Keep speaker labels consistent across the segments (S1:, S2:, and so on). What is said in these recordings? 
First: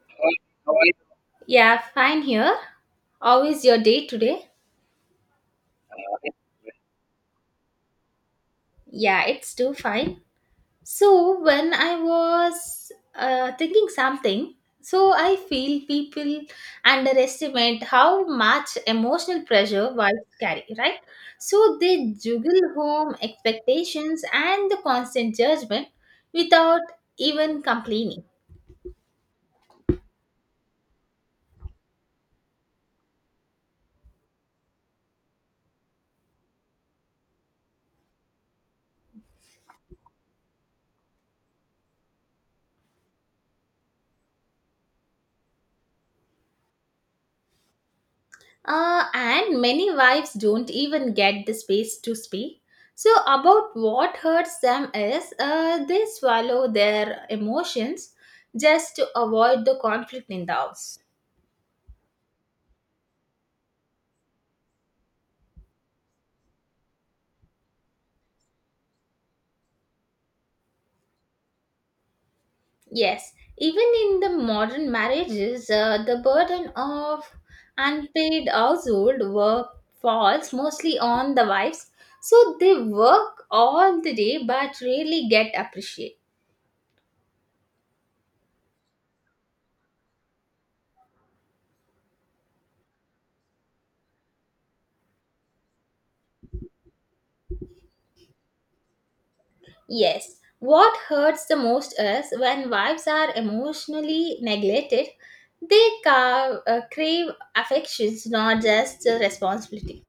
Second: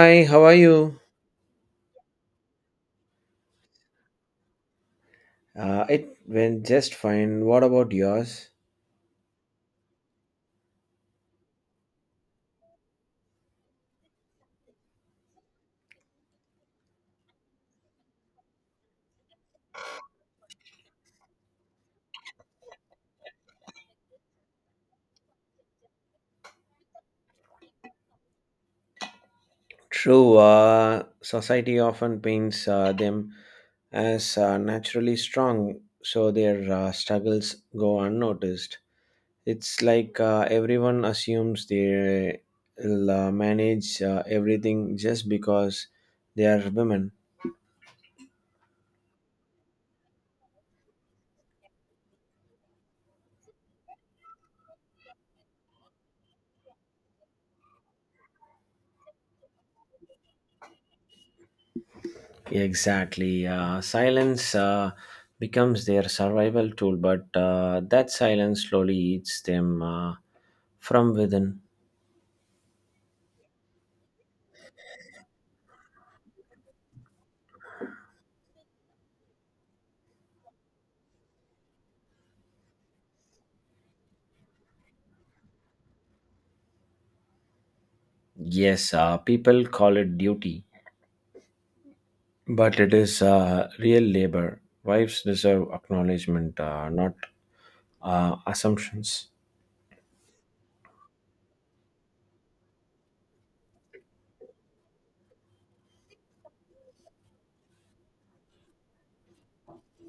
S1: Hi, how are you?
S2: Yeah, fine here. How is your day today?
S1: It went just fine. What about yours?
S2: Yeah, it's too fine. So, when I was thinking something, so I feel people underestimate how much emotional pressure wives carry, right? So, they juggle home expectations and the constant judgment without even complaining.
S1: True, society often paints them as naturally strong, so their struggles go unnoticed. It's like everyone assumes they'll manage everything just because they are women.
S2: And many wives don't even get the space to speak. So, about what hurts them is they swallow their emotions just to avoid the conflict in the house.
S1: Exactly. Silence becomes their survival tool, but that silence slowly eats them from within.
S2: Yes, even in the modern marriages, the burden of unpaid household work falls mostly on the wives. So, they work all the day but rarely get appreciated.
S1: Yes, people call it duty, but it is real labor. Wives deserve acknowledgement, not assumptions.
S2: Yes, what hurts the most is when wives are emotionally neglected, they crave affections, not just the responsibility.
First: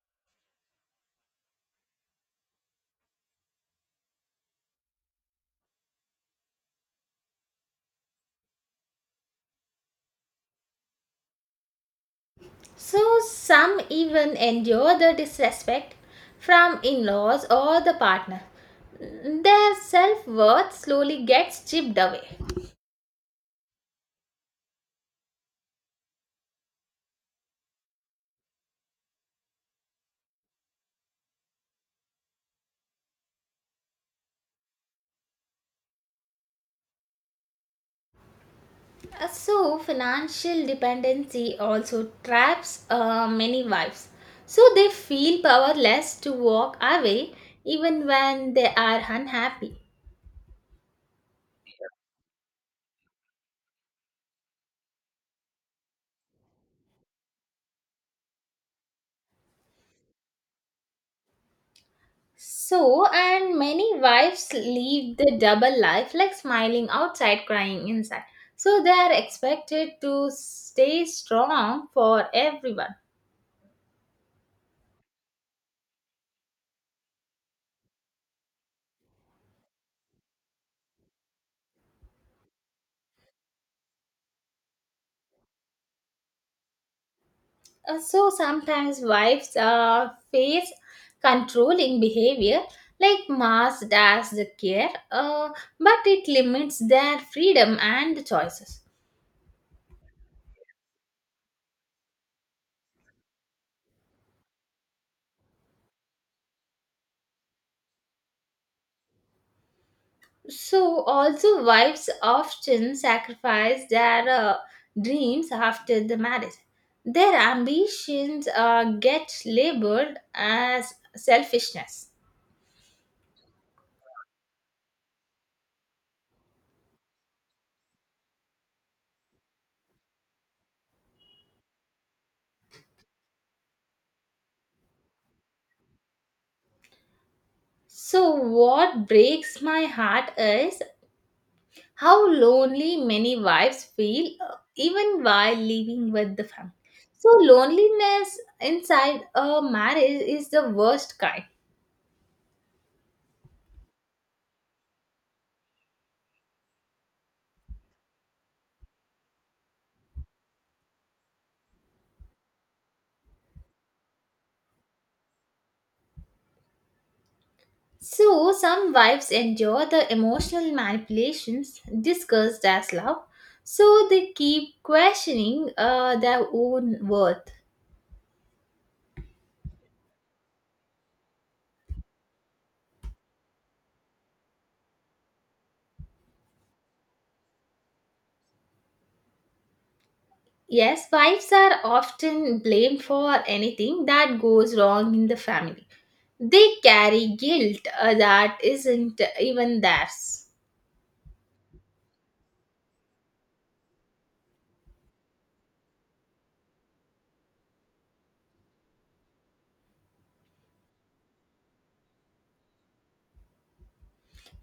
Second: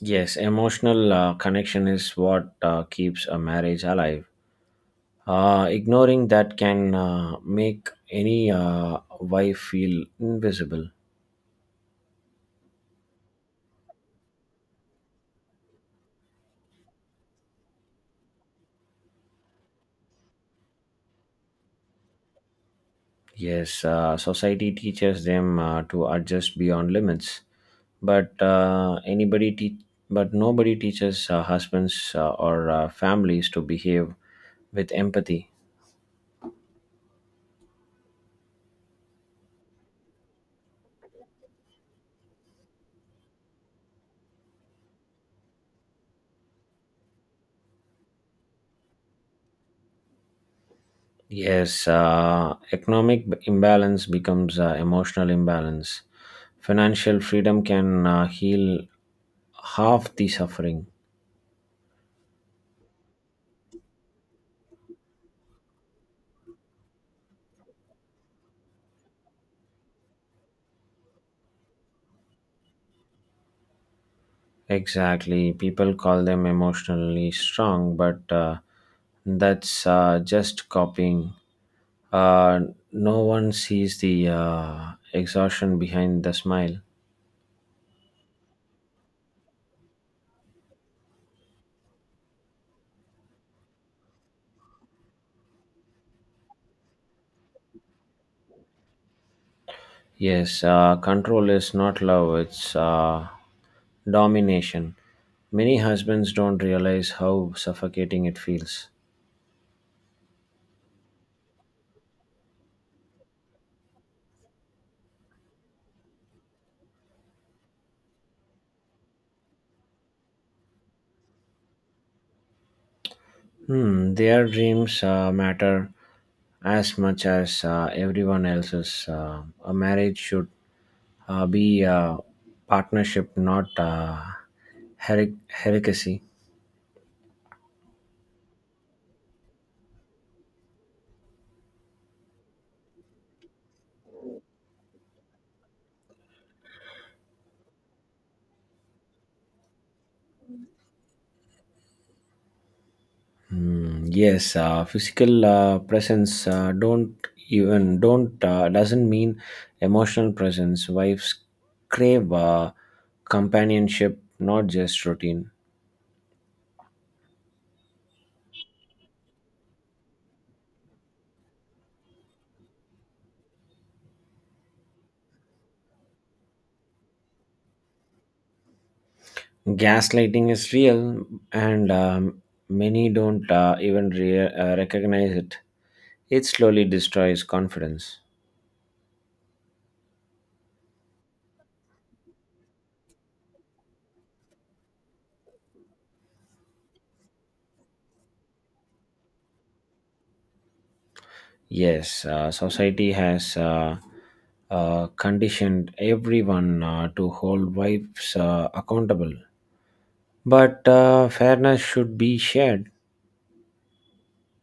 S1: Yes, emotional connection is what keeps a marriage alive. Ignoring that can make any wife feel invisible.
S2: So, some even endure the disrespect from in laws or the partner. Their self worth slowly gets chipped away.
S1: Yes, society teaches them to adjust beyond limits, but nobody teaches husbands or families to behave with empathy.
S2: So, financial dependency also traps many wives. So, they feel powerless to walk away even when they are unhappy.
S1: Yes, imbalance becomes emotional imbalance. Financial freedom can heal half the suffering.
S2: So, and many wives live the double life like smiling outside, crying inside. So, they are expected to stay strong for everyone.
S1: Exactly. People call them emotionally strong, but that's just copying. Uh, no one sees the exhaustion behind the smile.
S2: So sometimes wives face controlling behavior like Mars does the care, but it limits their freedom and choices.
S1: Yes, control is not love, it's domination. Many husbands don't realize how suffocating it feels.
S2: So also wives often sacrifice their dreams after the marriage. Their ambitions get labeled as selfishness.
S1: Hmm, their dreams matter as much as everyone else's. A marriage should be a partnership, not heresy.
S2: So what breaks my heart is how lonely many wives feel even while living with the family. So, loneliness inside a marriage is the worst kind.
S1: Hmm, yes, physical presence don't even don't doesn't mean emotional presence. Wives crave companionship, not just routine.
S2: So, some wives endure the emotional manipulations discussed as love, so they keep questioning their own worth.
S1: Gaslighting is real and many don't even recognize it. It slowly destroys confidence.
S2: Yes, wives are often blamed for anything that goes wrong in the family. They carry guilt that isn't even theirs.
S1: Yes, society has conditioned everyone to hold wives accountable, but fairness should be shared.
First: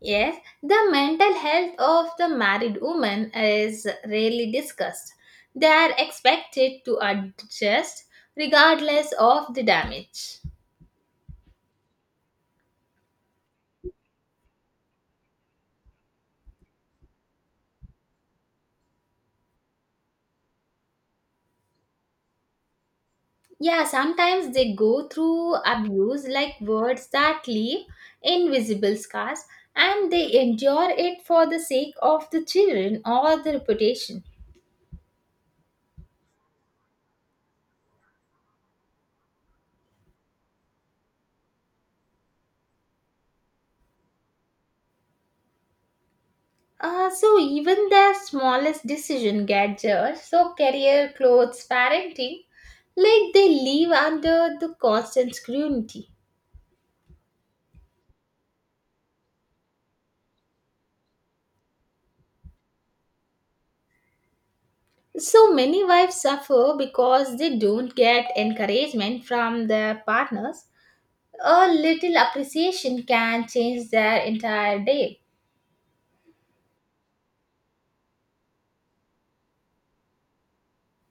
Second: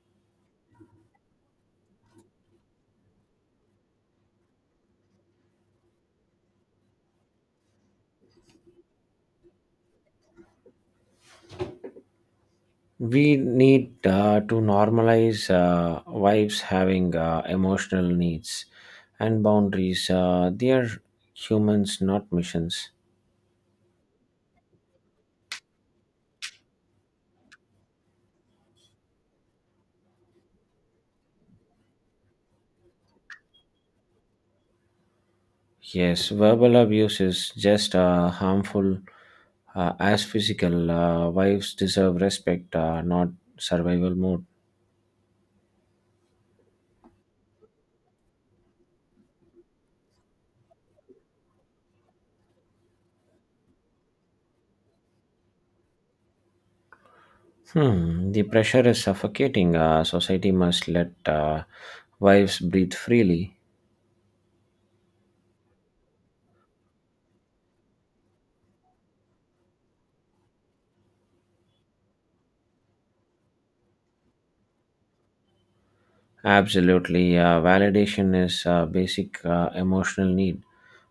S2: Yes, the mental health of the married woman is rarely discussed. They are expected to adjust regardless of the damage.
S1: We need to normalize wives having emotional needs and boundaries. They are humans, not missions.
S2: Yeah, sometimes they go through abuse like words that leave invisible scars and they endure it for the sake of the children or the reputation.
S1: Yes, verbal abuse is just harmful as physical. Wives deserve respect, not survival mode.
S2: So even their smallest decision get judged. So career, clothes, parenting, like they live under the constant scrutiny.
S1: Hmm, the pressure is suffocating. Society must let wives breathe freely.
S2: So many wives suffer because they don't get encouragement from their partners. A little appreciation can change their entire day.
S1: Absolutely. Validation is a basic emotional need.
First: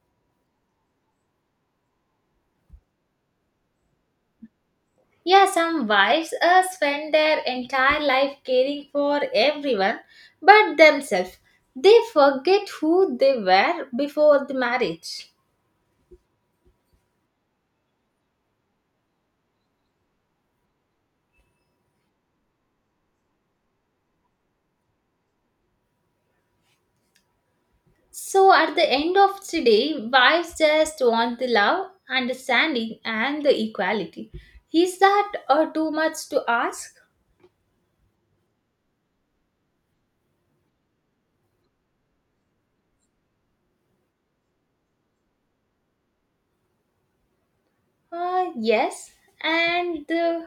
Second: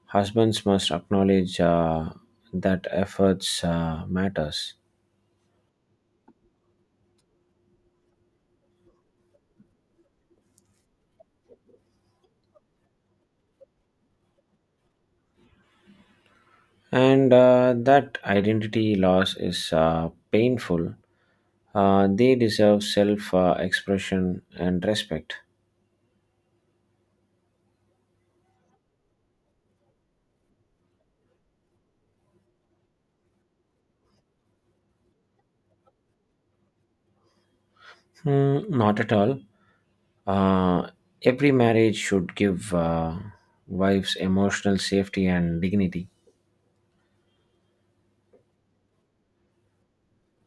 S1: Husbands must acknowledge that efforts matters.
S2: Yeah, some wives spend their entire life caring for everyone but themselves. They forget who they were before the marriage.
S1: And that identity loss is painful. They deserve self expression and respect.
S2: So at the end of the day, wives just want the love, understanding, and the equality. Is that too much to ask?
S1: Hmm, not at all. Uh, every marriage should give wives emotional safety and dignity.
S2: Yes, and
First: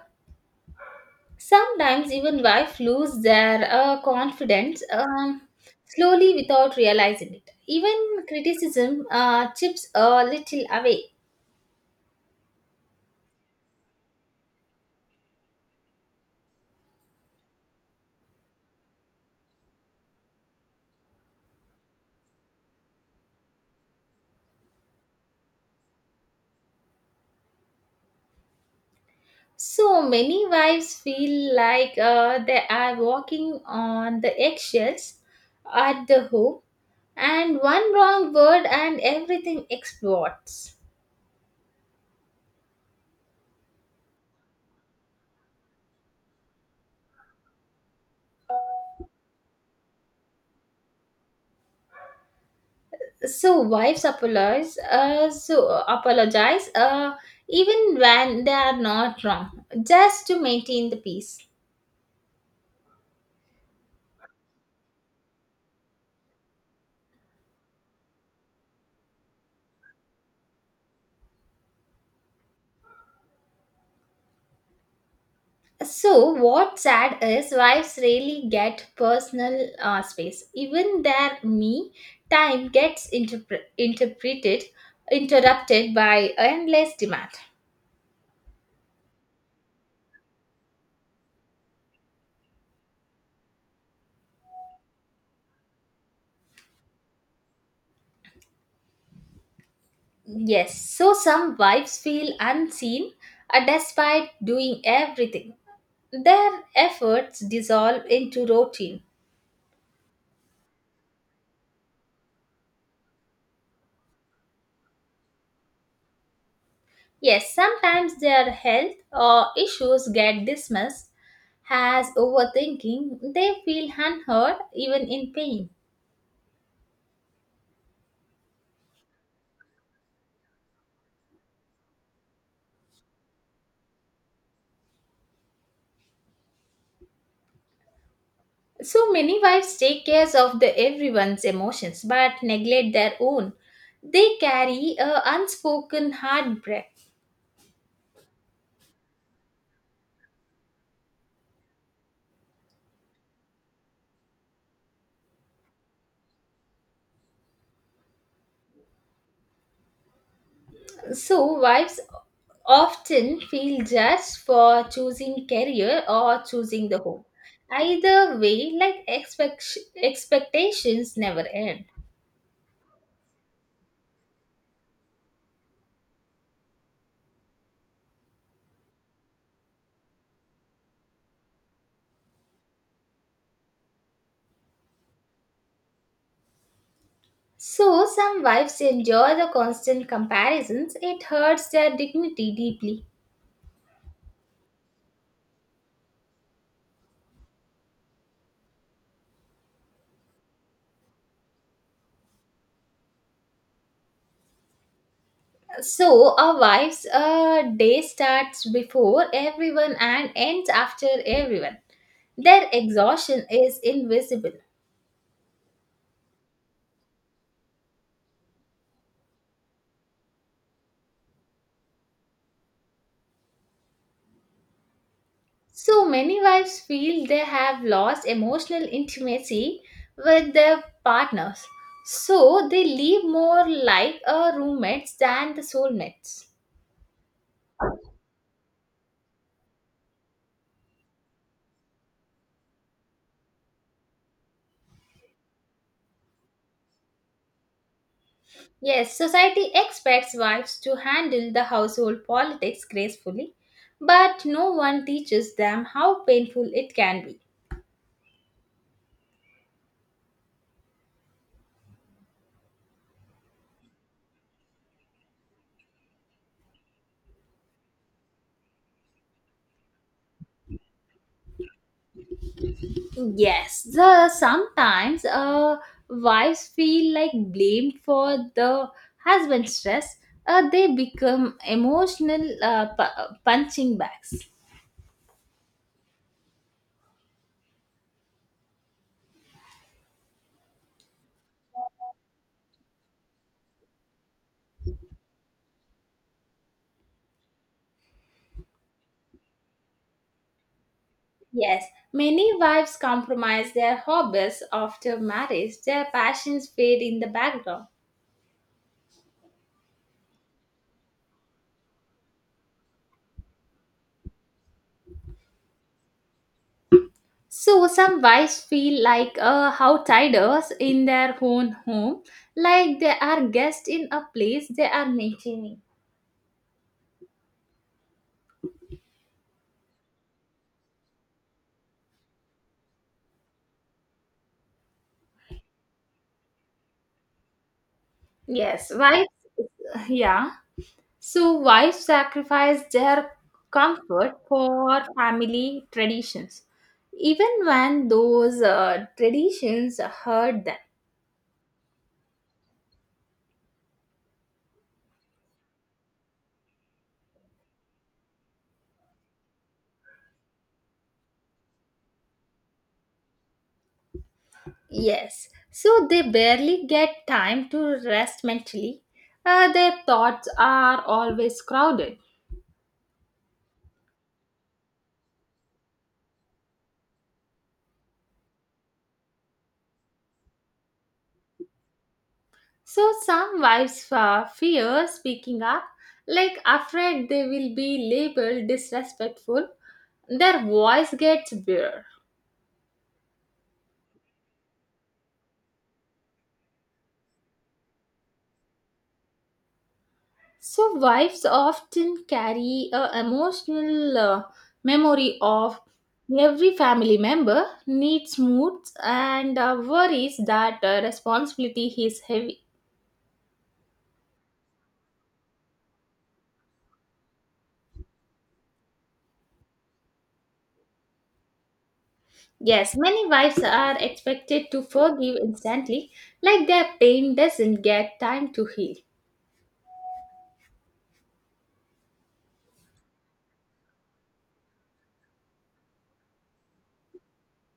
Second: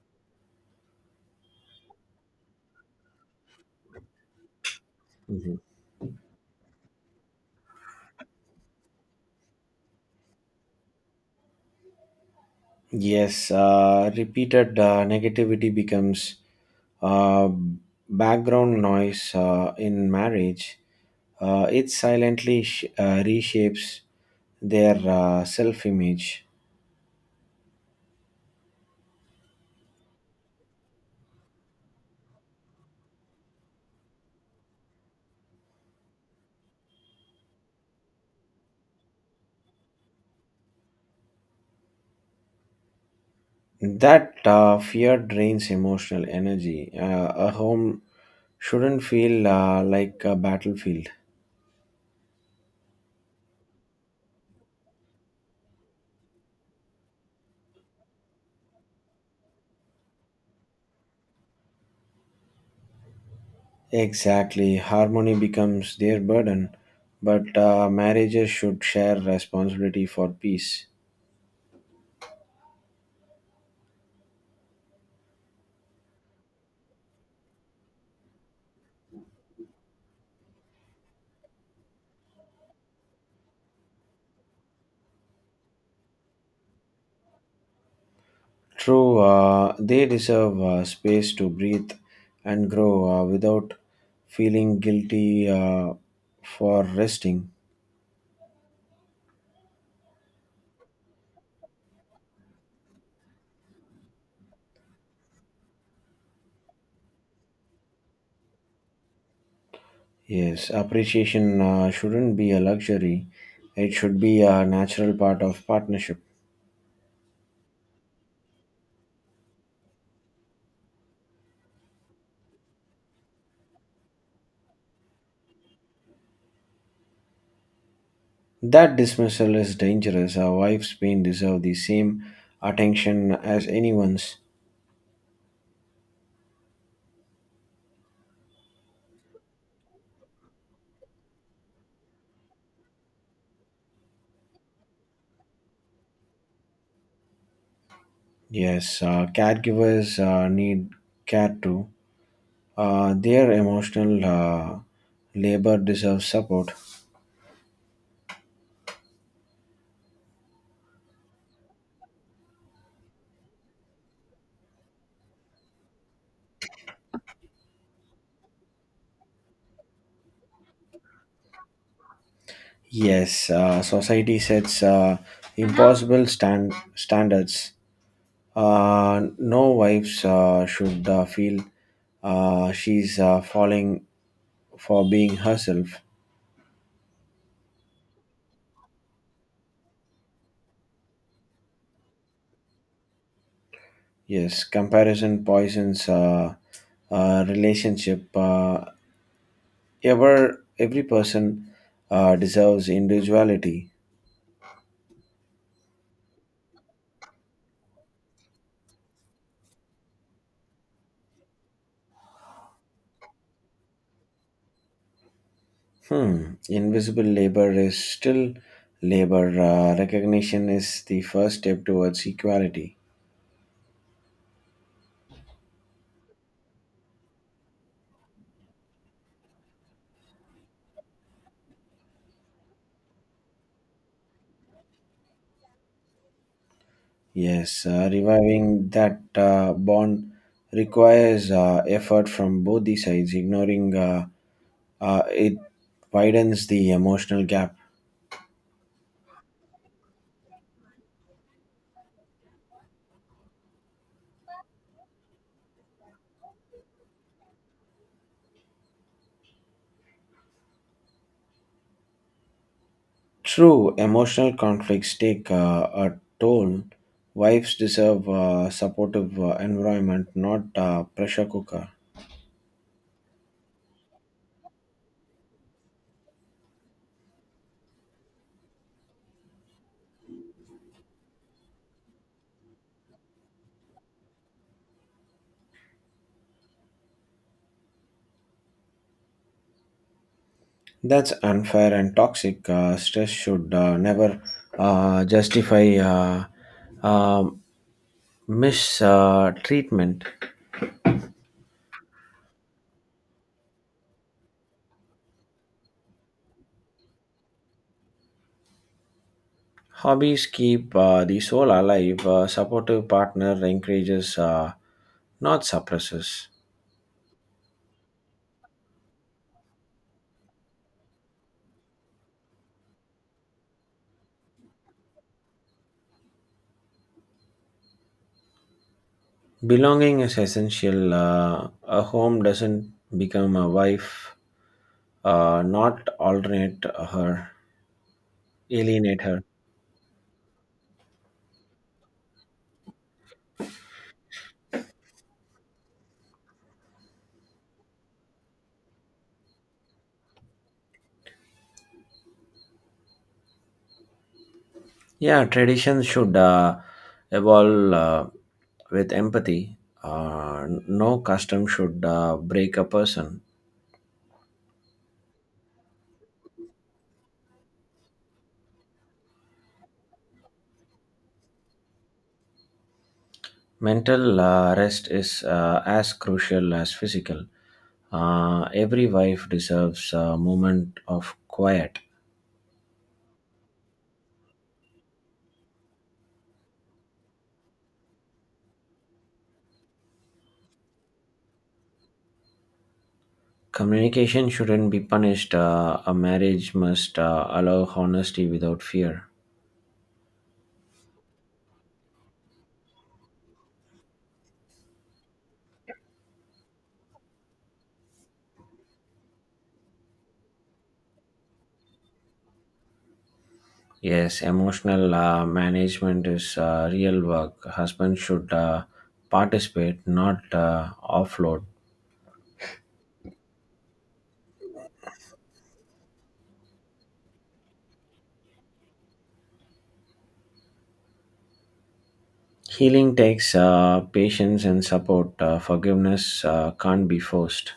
S2: sometimes even wives lose their confidence slowly without realizing it. Even criticism chips a little away.
S1: Yes, repeated negativity becomes uh, background noise in marriage. It silently reshapes their self image.
S2: So many wives feel like they are walking on the eggshells at the home, and one wrong word and everything explodes.
S1: That fear drains emotional energy. A home shouldn't feel like a battlefield.
S2: So wives apologize, apologize, even when they are not wrong, just to maintain the peace.
S1: Exactly. Harmony becomes their burden, but marriages should share responsibility for peace.
S2: So, what's sad is wives rarely get personal space. Even their me time gets interpreted, interrupted by endless demand.
S1: True, they deserve space to breathe and grow without feeling guilty for resting.
S2: Yes, so some wives feel unseen despite doing everything. Their efforts dissolve into routine.
S1: Yes, appreciation shouldn't be a luxury, it should be a natural part of partnership.
S2: Yes, sometimes their health or issues get dismissed as overthinking. They feel unheard even in pain.
S1: That dismissal is dangerous. Our wife's pain deserve the same attention as anyone's.
S2: So many wives take care of the everyone's emotions but neglect their own. They carry a unspoken heartbreak.
S1: Yes, caregivers need care too. Their emotional labor deserves support.
S2: So wives often feel judged for choosing career or choosing the home. Either way, like expectations never end.
S1: Yes, society sets impossible standards. No wives should feel she's falling for being herself.
S2: So some wives enjoy the constant comparisons. It hurts their dignity deeply.
S1: Yes, comparison poisons relationship. Every person deserves individuality.
S2: So a wife's day starts before everyone and ends after everyone. Their exhaustion is invisible.
S1: Hmm. Invisible labor is still labor. Recognition is the first step towards equality.
S2: So many wives feel they have lost emotional intimacy with their partners. So they live more like a roommates than the soulmates.
S1: Yes, reviving that bond requires effort from both the sides. Ignoring it widens the emotional gap.
S2: Yes, society expects wives to handle the household politics gracefully, but no one teaches them how painful it can be.
S1: True, emotional conflicts take a toll. Wives deserve a supportive environment, not a pressure cooker.
S2: Yes, the sometimes wives feel like blamed for the husband's stress. They become emotional punching bags.
S1: That's unfair and toxic. Stress should never justify uh, mistreatment.
S2: Yes, many wives compromise their hobbies after marriage. Their passions fade in the background.
S1: Hobbies keep the soul alive. A supportive partner encourages, not suppresses.
S2: So some wives feel like outsiders in their own home, like they are guests in a place they are maintaining.
S1: Belonging is essential. A home doesn't become a wife, not alternate her,
S2: Yes,
S1: alienate
S2: wives.
S1: her.
S2: Yeah. So, wives sacrifice their comfort for family traditions, even when those traditions hurt them.
S1: Yeah, traditions should evolve with empathy. No custom should break a person.
S2: Yes, so they barely get time to rest mentally. Their thoughts are always crowded.
S1: Mental rest is as crucial as physical. Every wife deserves a moment of quiet.
S2: So, some wives fear speaking up, like afraid they will be labeled disrespectful. Their voice gets bare.
S1: Communication shouldn't be punished. A marriage must allow honesty without fear.
S2: So, wives often carry a emotional memory of every family member, needs, moods, and worries that responsibility is heavy.
S1: Yes, emotional management is real work. Husband should participate, not offload.
S2: Yes, many wives are expected to forgive instantly, like their pain doesn't get time to heal.
S1: Healing takes patience and support. Forgiveness can't be forced.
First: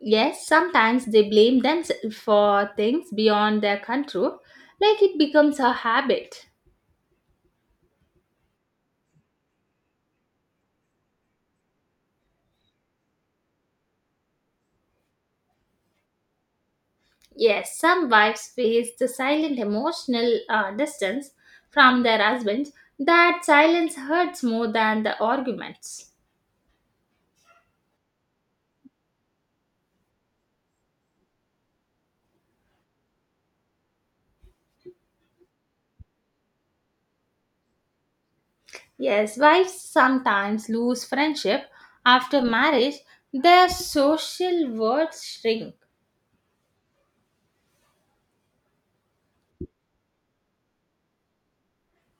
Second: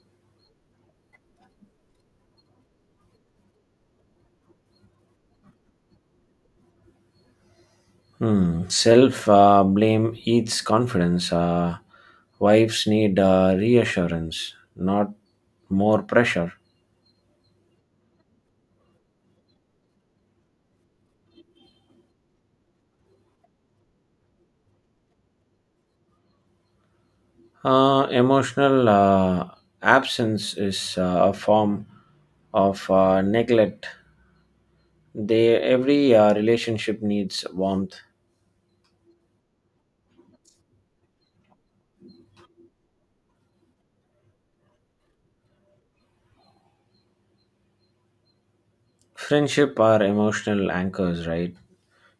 S2: Yes, sometimes they blame themselves for things beyond their control, like it becomes a habit.
S1: Hmm. Self blame eats confidence. Wives need reassurance, not more pressure.
S2: Yes, some wives face the silent emotional distance from their husbands. That silence hurts more than the arguments.
S1: Emotional absence is a form of neglect. They every relationship needs warmth.
S2: Yes, wives sometimes lose friendship after marriage. Their social worlds shrink.
S1: Friendship are emotional anchors, right?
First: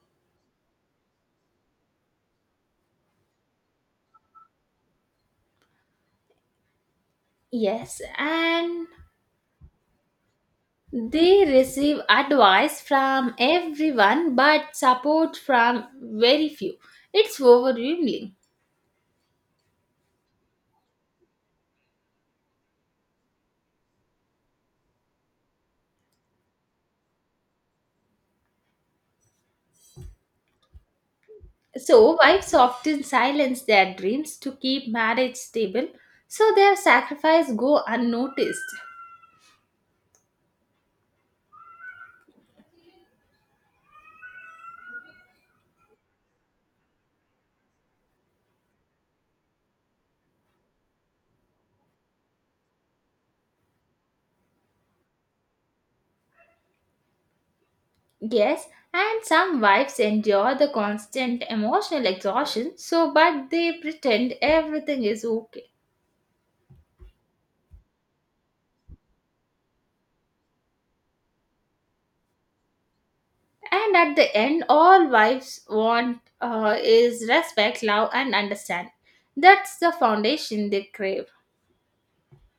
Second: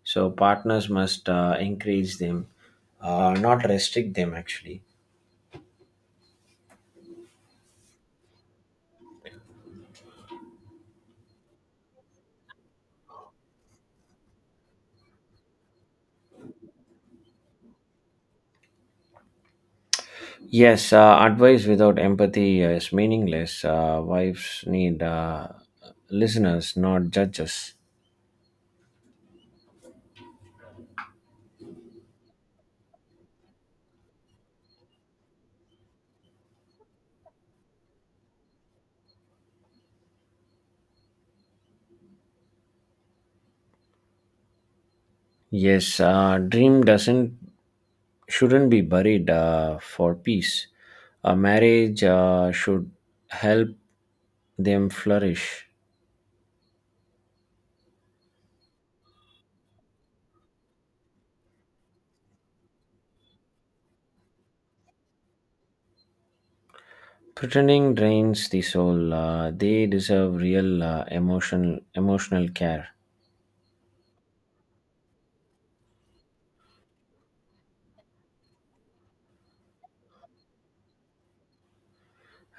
S1: So partners must encourage them, not restrict them. Actually,
S2: Yes, and they receive advice from everyone but support from very few. It's overwhelming.
S1: yes. Advice without empathy is meaningless. Wives need listeners, not judges.
S2: So, wives often silence their dreams to keep marriage stable, so their sacrifice go unnoticed.
S1: Yes, dream doesn't shouldn't be buried for peace. A marriage should help them flourish.
S2: Yes, and some wives endure the constant emotional exhaustion, so but they pretend everything is okay.
S1: Pretending drains the soul. They deserve real emotional care.
S2: And at the end, all wives want is respect, love, and understanding. That's the foundation they crave.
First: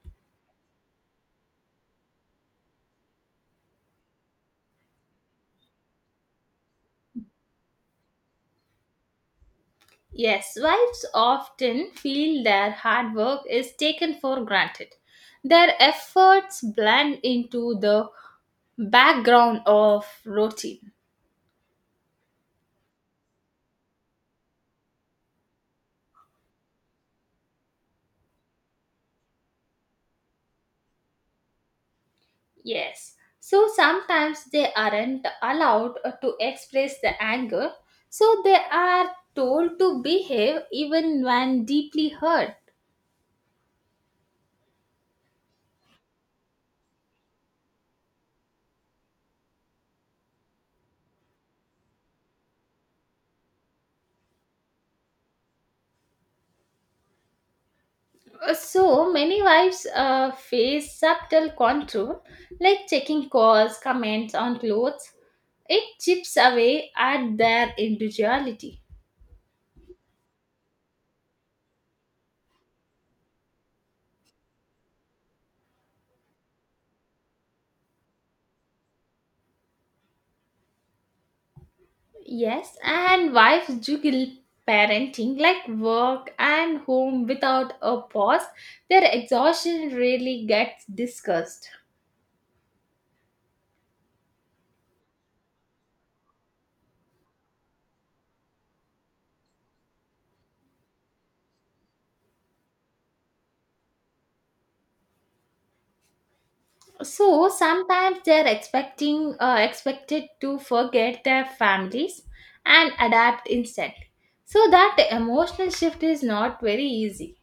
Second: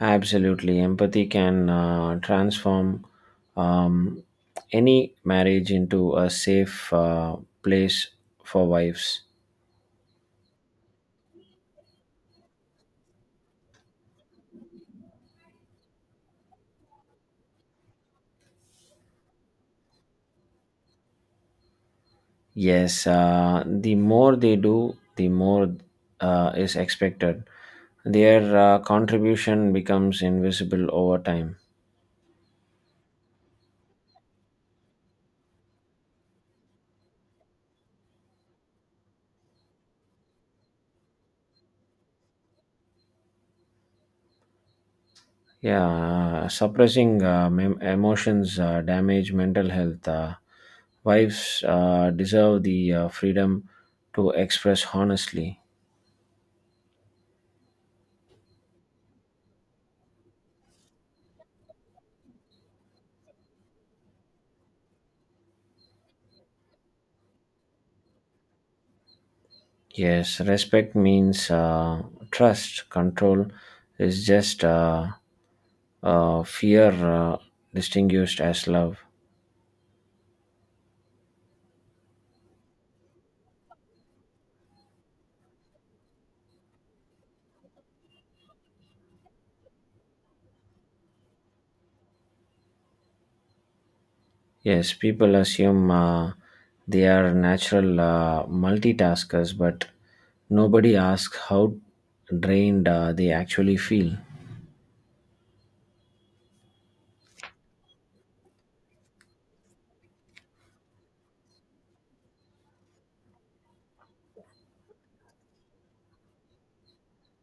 S1: Absolutely, empathy can transform um, any marriage into a safe place for wives.
S2: Yes, wives often feel their hard work is taken for granted. Their efforts blend into the background of routine.
S1: Yes, the more they do, the more is expected. Their contribution becomes invisible over time.
S2: Yes. So sometimes they aren't allowed to express the anger, so they are told to behave even when deeply hurt.
S1: Yeah, suppressing emotions damage mental health. Wives deserve the freedom to express honestly.
S2: So many wives face subtle control, like checking calls, comments on clothes. It chips away at their individuality.
S1: Yes, respect means trust. Control is just fear distinguished as love.
S2: Yes, and wives juggle parenting like work and home without a pause. Their exhaustion really gets discussed.
S1: Yes, people assume they are natural multitaskers, but nobody asks how drained they actually feel.
S2: So sometimes they're expecting expected to forget their families and adapt instantly, so that emotional shift is not very easy.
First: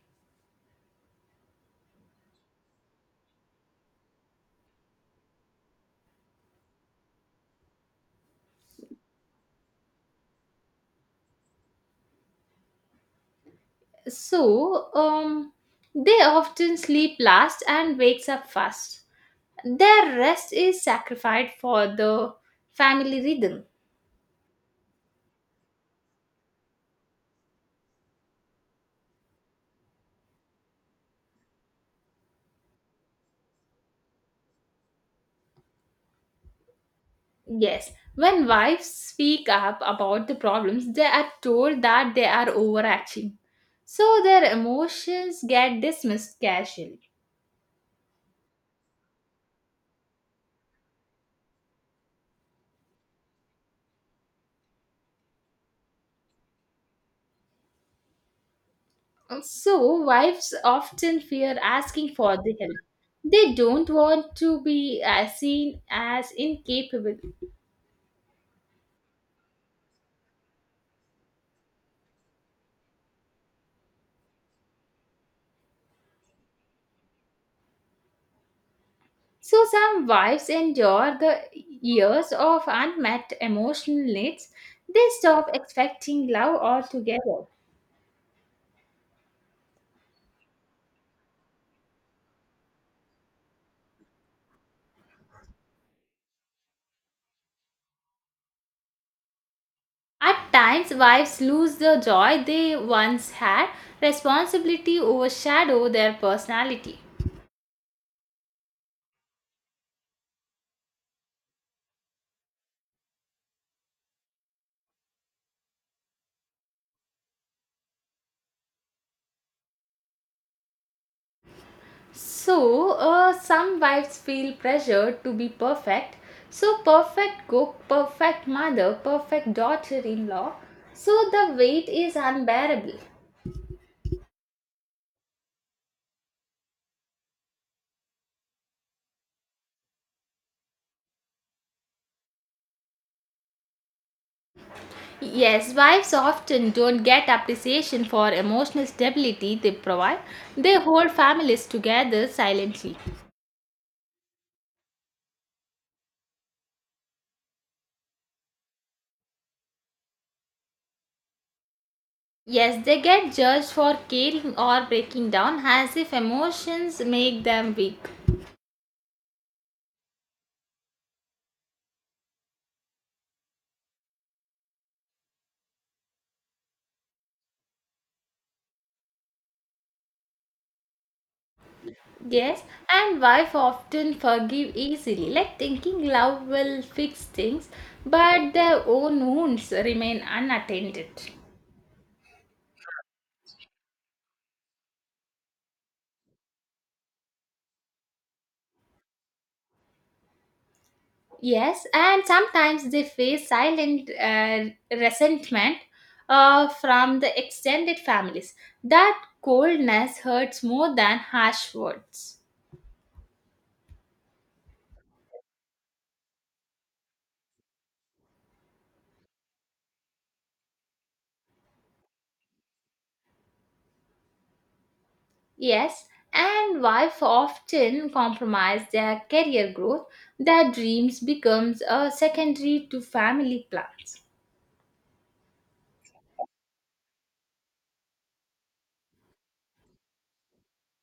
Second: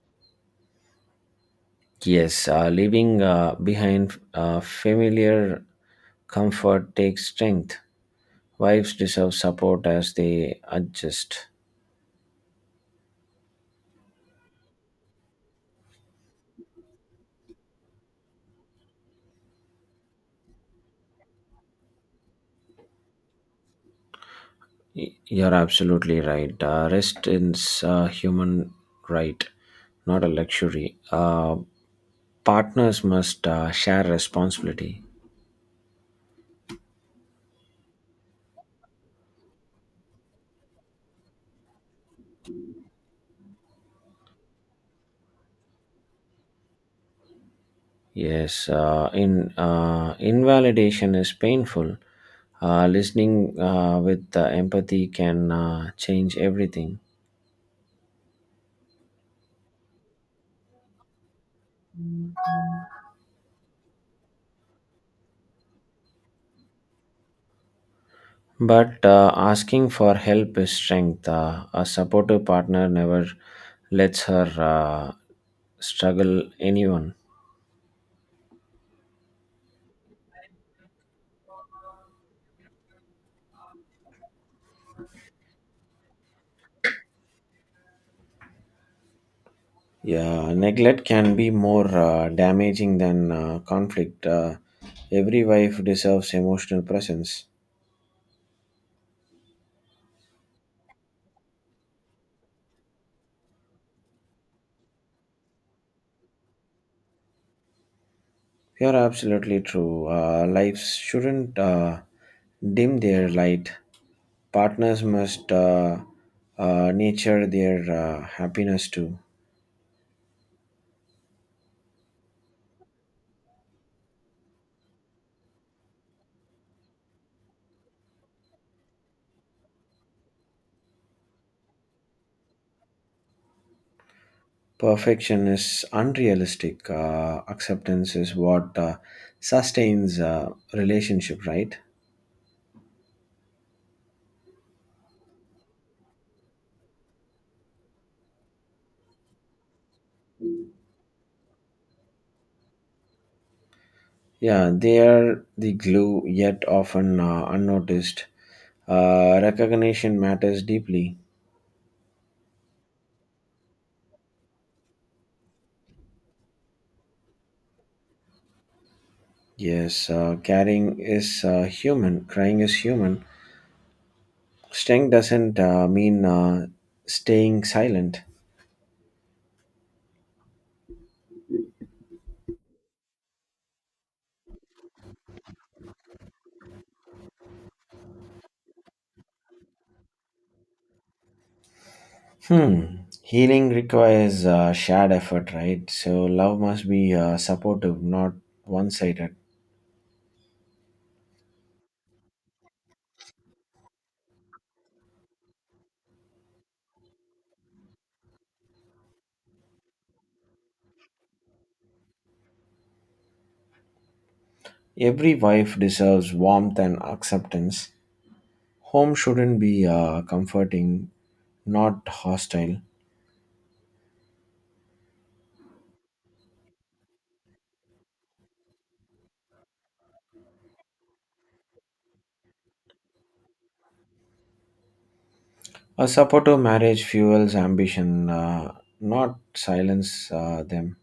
S1: Yes, leaving behind familiar comfort takes strength. Wives deserve support as they adjust.
S2: So they often sleep last and wakes up first. Their rest is sacrificed for the family rhythm.
S1: You're absolutely right. Rest is a human right, not a luxury. Partners must share responsibility.
S2: Yes, when wives speak up about the problems they are told that they are overacting, so their emotions get dismissed casually.
S1: Yes, in invalidation is painful. Listening with empathy can change everything.
S2: So, wives often fear asking for the help. They don't want to be seen as incapable.
S1: But asking for help is strength. A supportive partner never lets her struggle anyone.
S2: So, some wives endure the years of unmet emotional needs. They stop expecting love altogether.
S1: Yeah, neglect can be more damaging than conflict. Every wife deserves emotional presence.
S2: At times, wives lose the joy they once had. Responsibility overshadow their personality.
S1: You're absolutely true. Lives shouldn't dim their light. Partners must nature their happiness too.
S2: So, some wives feel pressured to be perfect. So, perfect cook, perfect mother, perfect daughter in law. So, the weight is unbearable.
S1: Perfection is unrealistic. Acceptance is what sustains relationship, right?
S2: Yes, wives often don't get appreciation for emotional stability they provide. They hold families together silently.
S1: Yeah, they are the glue, yet often unnoticed. Recognition matters deeply.
S2: Yes, they get judged for caring or breaking down as if emotions make them weak.
S1: Yes, caring is human, crying is human. Staying doesn't mean staying silent.
S2: Yes, and wife often forgive easily, like thinking love will fix things, but their own wounds remain unattended.
S1: Hmm. Healing requires shared effort, right? So love must be supportive, not one sided.
S2: Yes, and sometimes they face silent resentment from the extended families. That coldness hurts more than harsh words.
S1: Every wife deserves warmth and acceptance. Home shouldn't be comforting, not hostile.
S2: Yes, and wife often compromise their career growth. Their dreams becomes a secondary to family plans.
S1: A supportive marriage fuels ambition, not silence them.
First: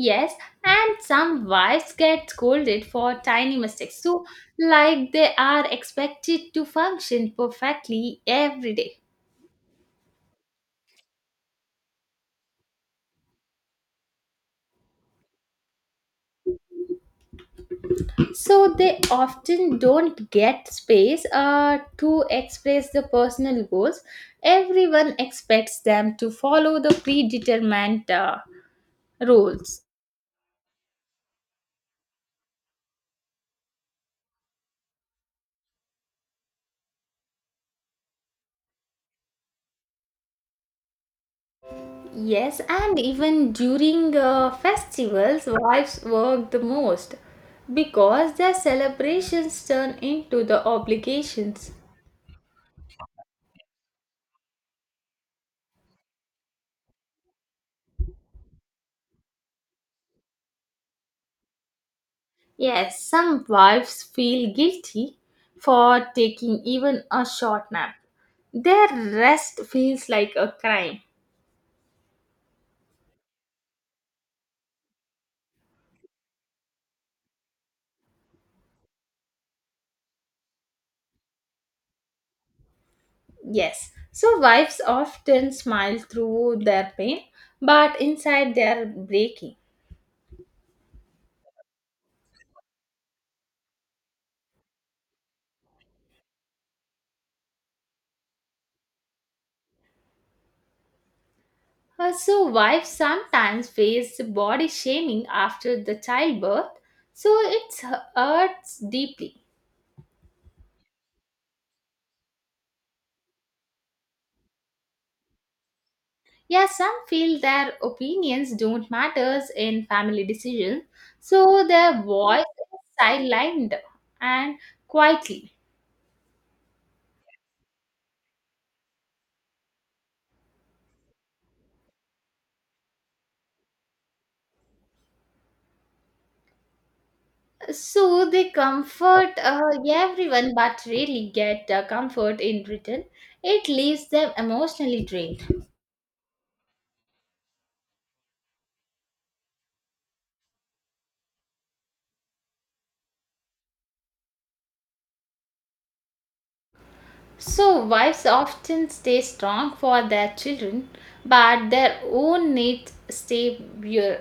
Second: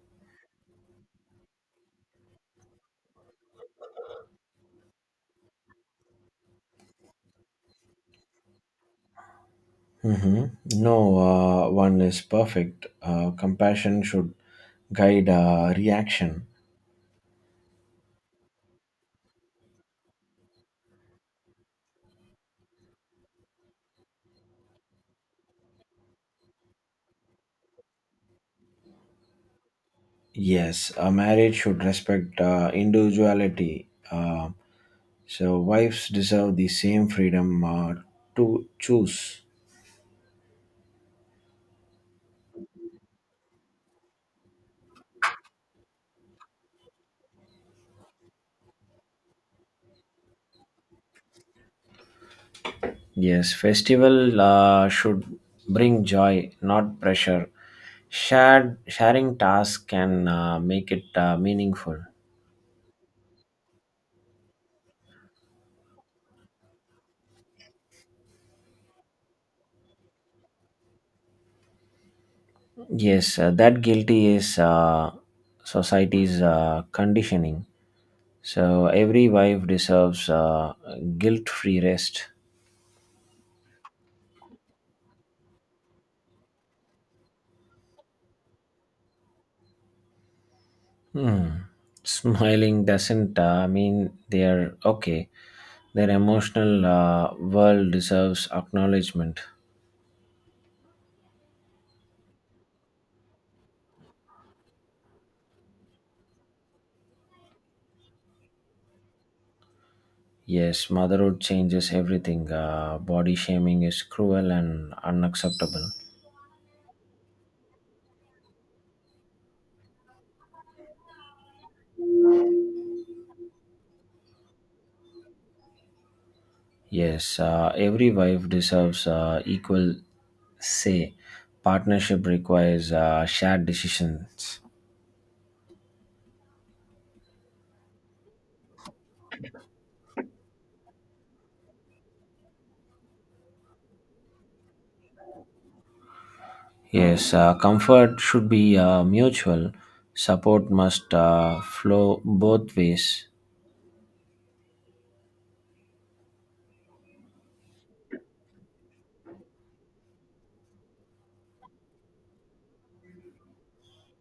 S2: Yes, and some wives get scolded for tiny mistakes. So, like they are expected to function perfectly every day.
S1: Hmm. No one is perfect. Compassion should guide reaction.
S2: So they often don't get space to express the personal goals. Everyone expects them to follow the predetermined rules.
S1: Yes, a marriage should respect individuality. So wives deserve the same freedom to choose.
S2: Yes, and even during festivals, wives work the most because their celebrations turn into the obligations.
S1: Yes, festival should bring joy, not pressure. Shared sharing tasks can make it meaningful.
S2: Yes, some wives feel guilty for taking even a short nap. Their rest feels like a crime.
S1: Yes, that guilty is society's conditioning. So every wife deserves guilt-free rest.
S2: Yes, so wives often smile through their pain, but inside they are breaking.
S1: Hmm. Smiling doesn't mean they're okay. Their emotional world deserves acknowledgement.
S2: So, wives sometimes face body shaming after the childbirth, so it hurts deeply.
S1: Yes, motherhood changes everything. Body shaming is cruel and unacceptable.
S2: Yeah, some feel their opinions don't matter in family decisions, so their voice is sidelined and quietly.
S1: Yes, every wife deserves equal say. Partnership requires shared decisions.
S2: So they comfort everyone but rarely get comfort in return. It leaves them emotionally drained.
S1: Yes, comfort should be mutual. Support must flow both ways.
S2: So, wives often stay strong for their children, but their own needs stay pure.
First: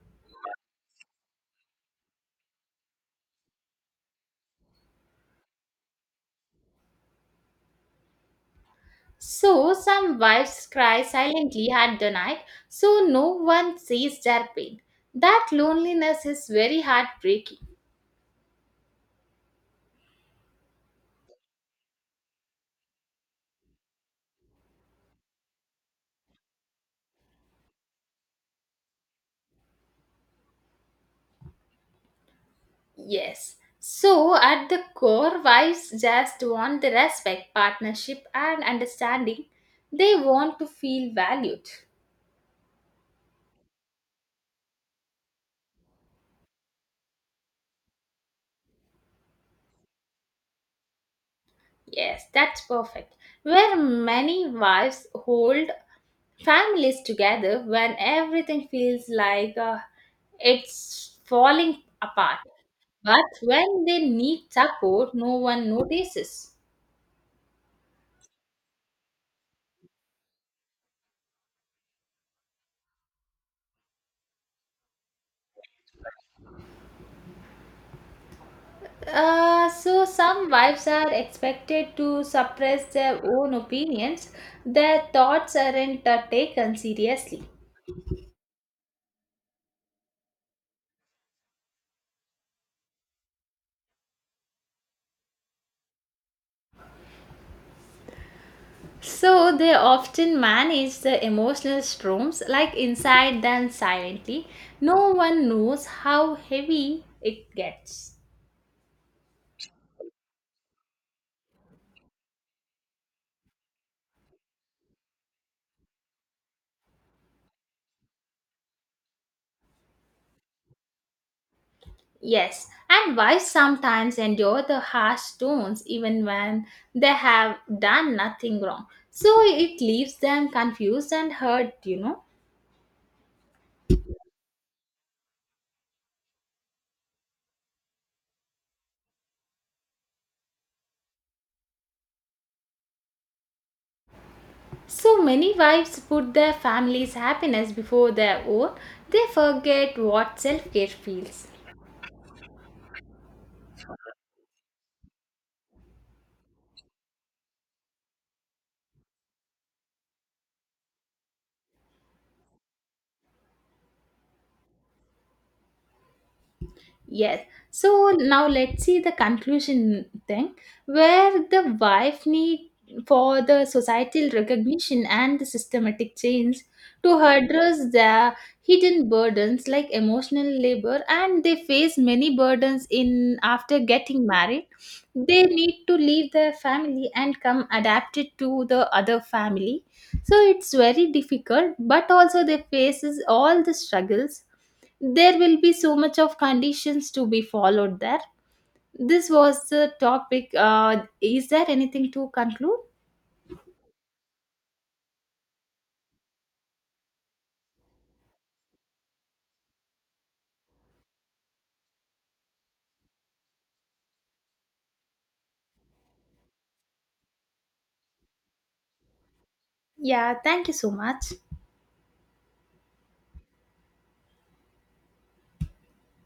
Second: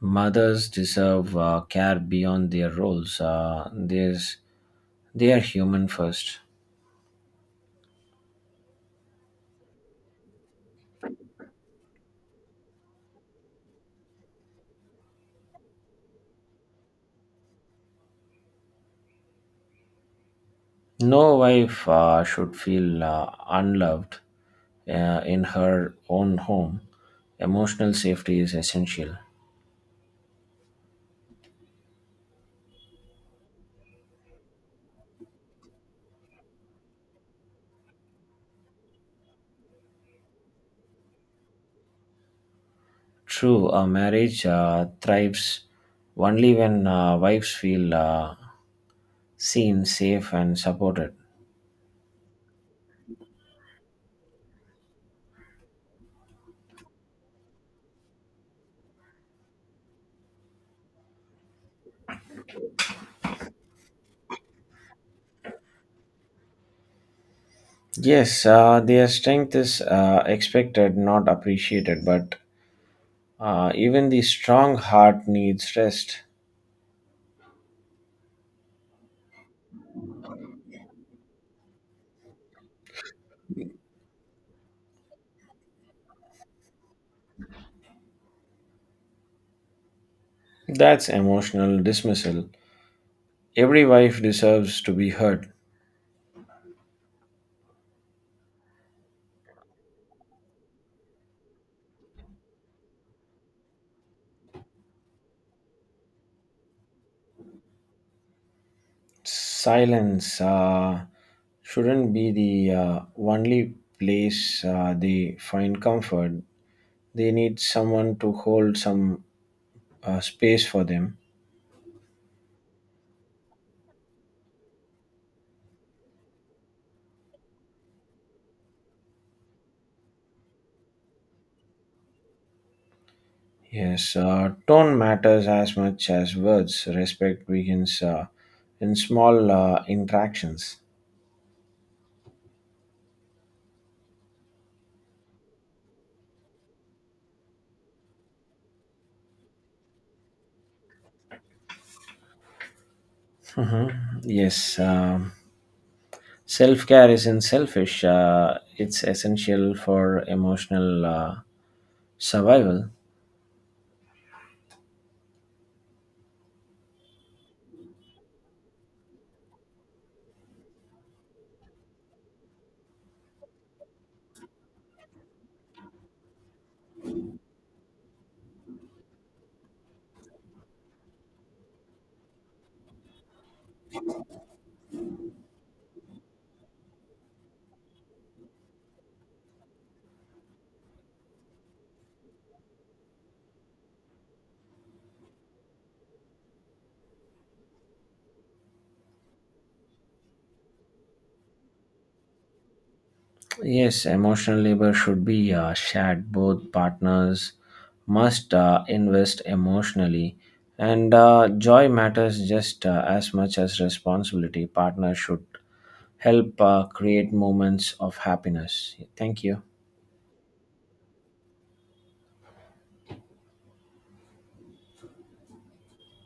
S1: Mothers deserve care beyond their roles. They are human first.
S2: So, some wives cry silently at the night, so no one sees their pain. That loneliness is very heartbreaking.
S1: No wife should feel unloved in her own home. Emotional safety is essential.
S2: Yes. So, at the core, wives just want the respect, partnership, and understanding. They want to feel valued.
S1: True, a marriage thrives only when wives feel seen, safe, and supported.
S2: Yes, that's perfect. Where many wives hold families together when everything feels like it's falling apart. But when they need support, no one notices.
S1: Yes, their strength is expected, not appreciated, but even the strong heart needs rest.
S2: So some wives are expected to suppress their own opinions. Their thoughts aren't taken seriously.
S1: That's emotional dismissal. Every wife deserves to be heard.
S2: So they often manage the emotional storms like inside them silently. No one knows how heavy it gets.
S1: Silence shouldn't be the only place they find comfort. They need someone to hold some space for them.
S2: Yes, and wives sometimes endure the harsh tones even when they have done nothing wrong, So it leaves them confused and hurt.
S1: Yes, tone matters as much as words. Respect begins in small interactions.
S2: So many wives put their family's happiness before their own. They forget what self care feels.
S1: Yes, self care isn't selfish, it's essential for emotional survival.
S2: Yes. So now let's see the conclusion thing where the wife need for the societal recognition and the systematic change to address their hidden burdens like emotional labor, and they face many burdens in after getting married. They need to leave their family and come adapted to the other family, so it's very difficult, but also they faces all the struggles. There will be so much of conditions to be followed there. This was the topic. Is there anything to conclude?
S1: Yes, emotional labor should be shared. Both partners must invest emotionally, and joy matters just as much as responsibility. Partners should help create moments of happiness. Thank you.
S2: Yeah, thank you so much.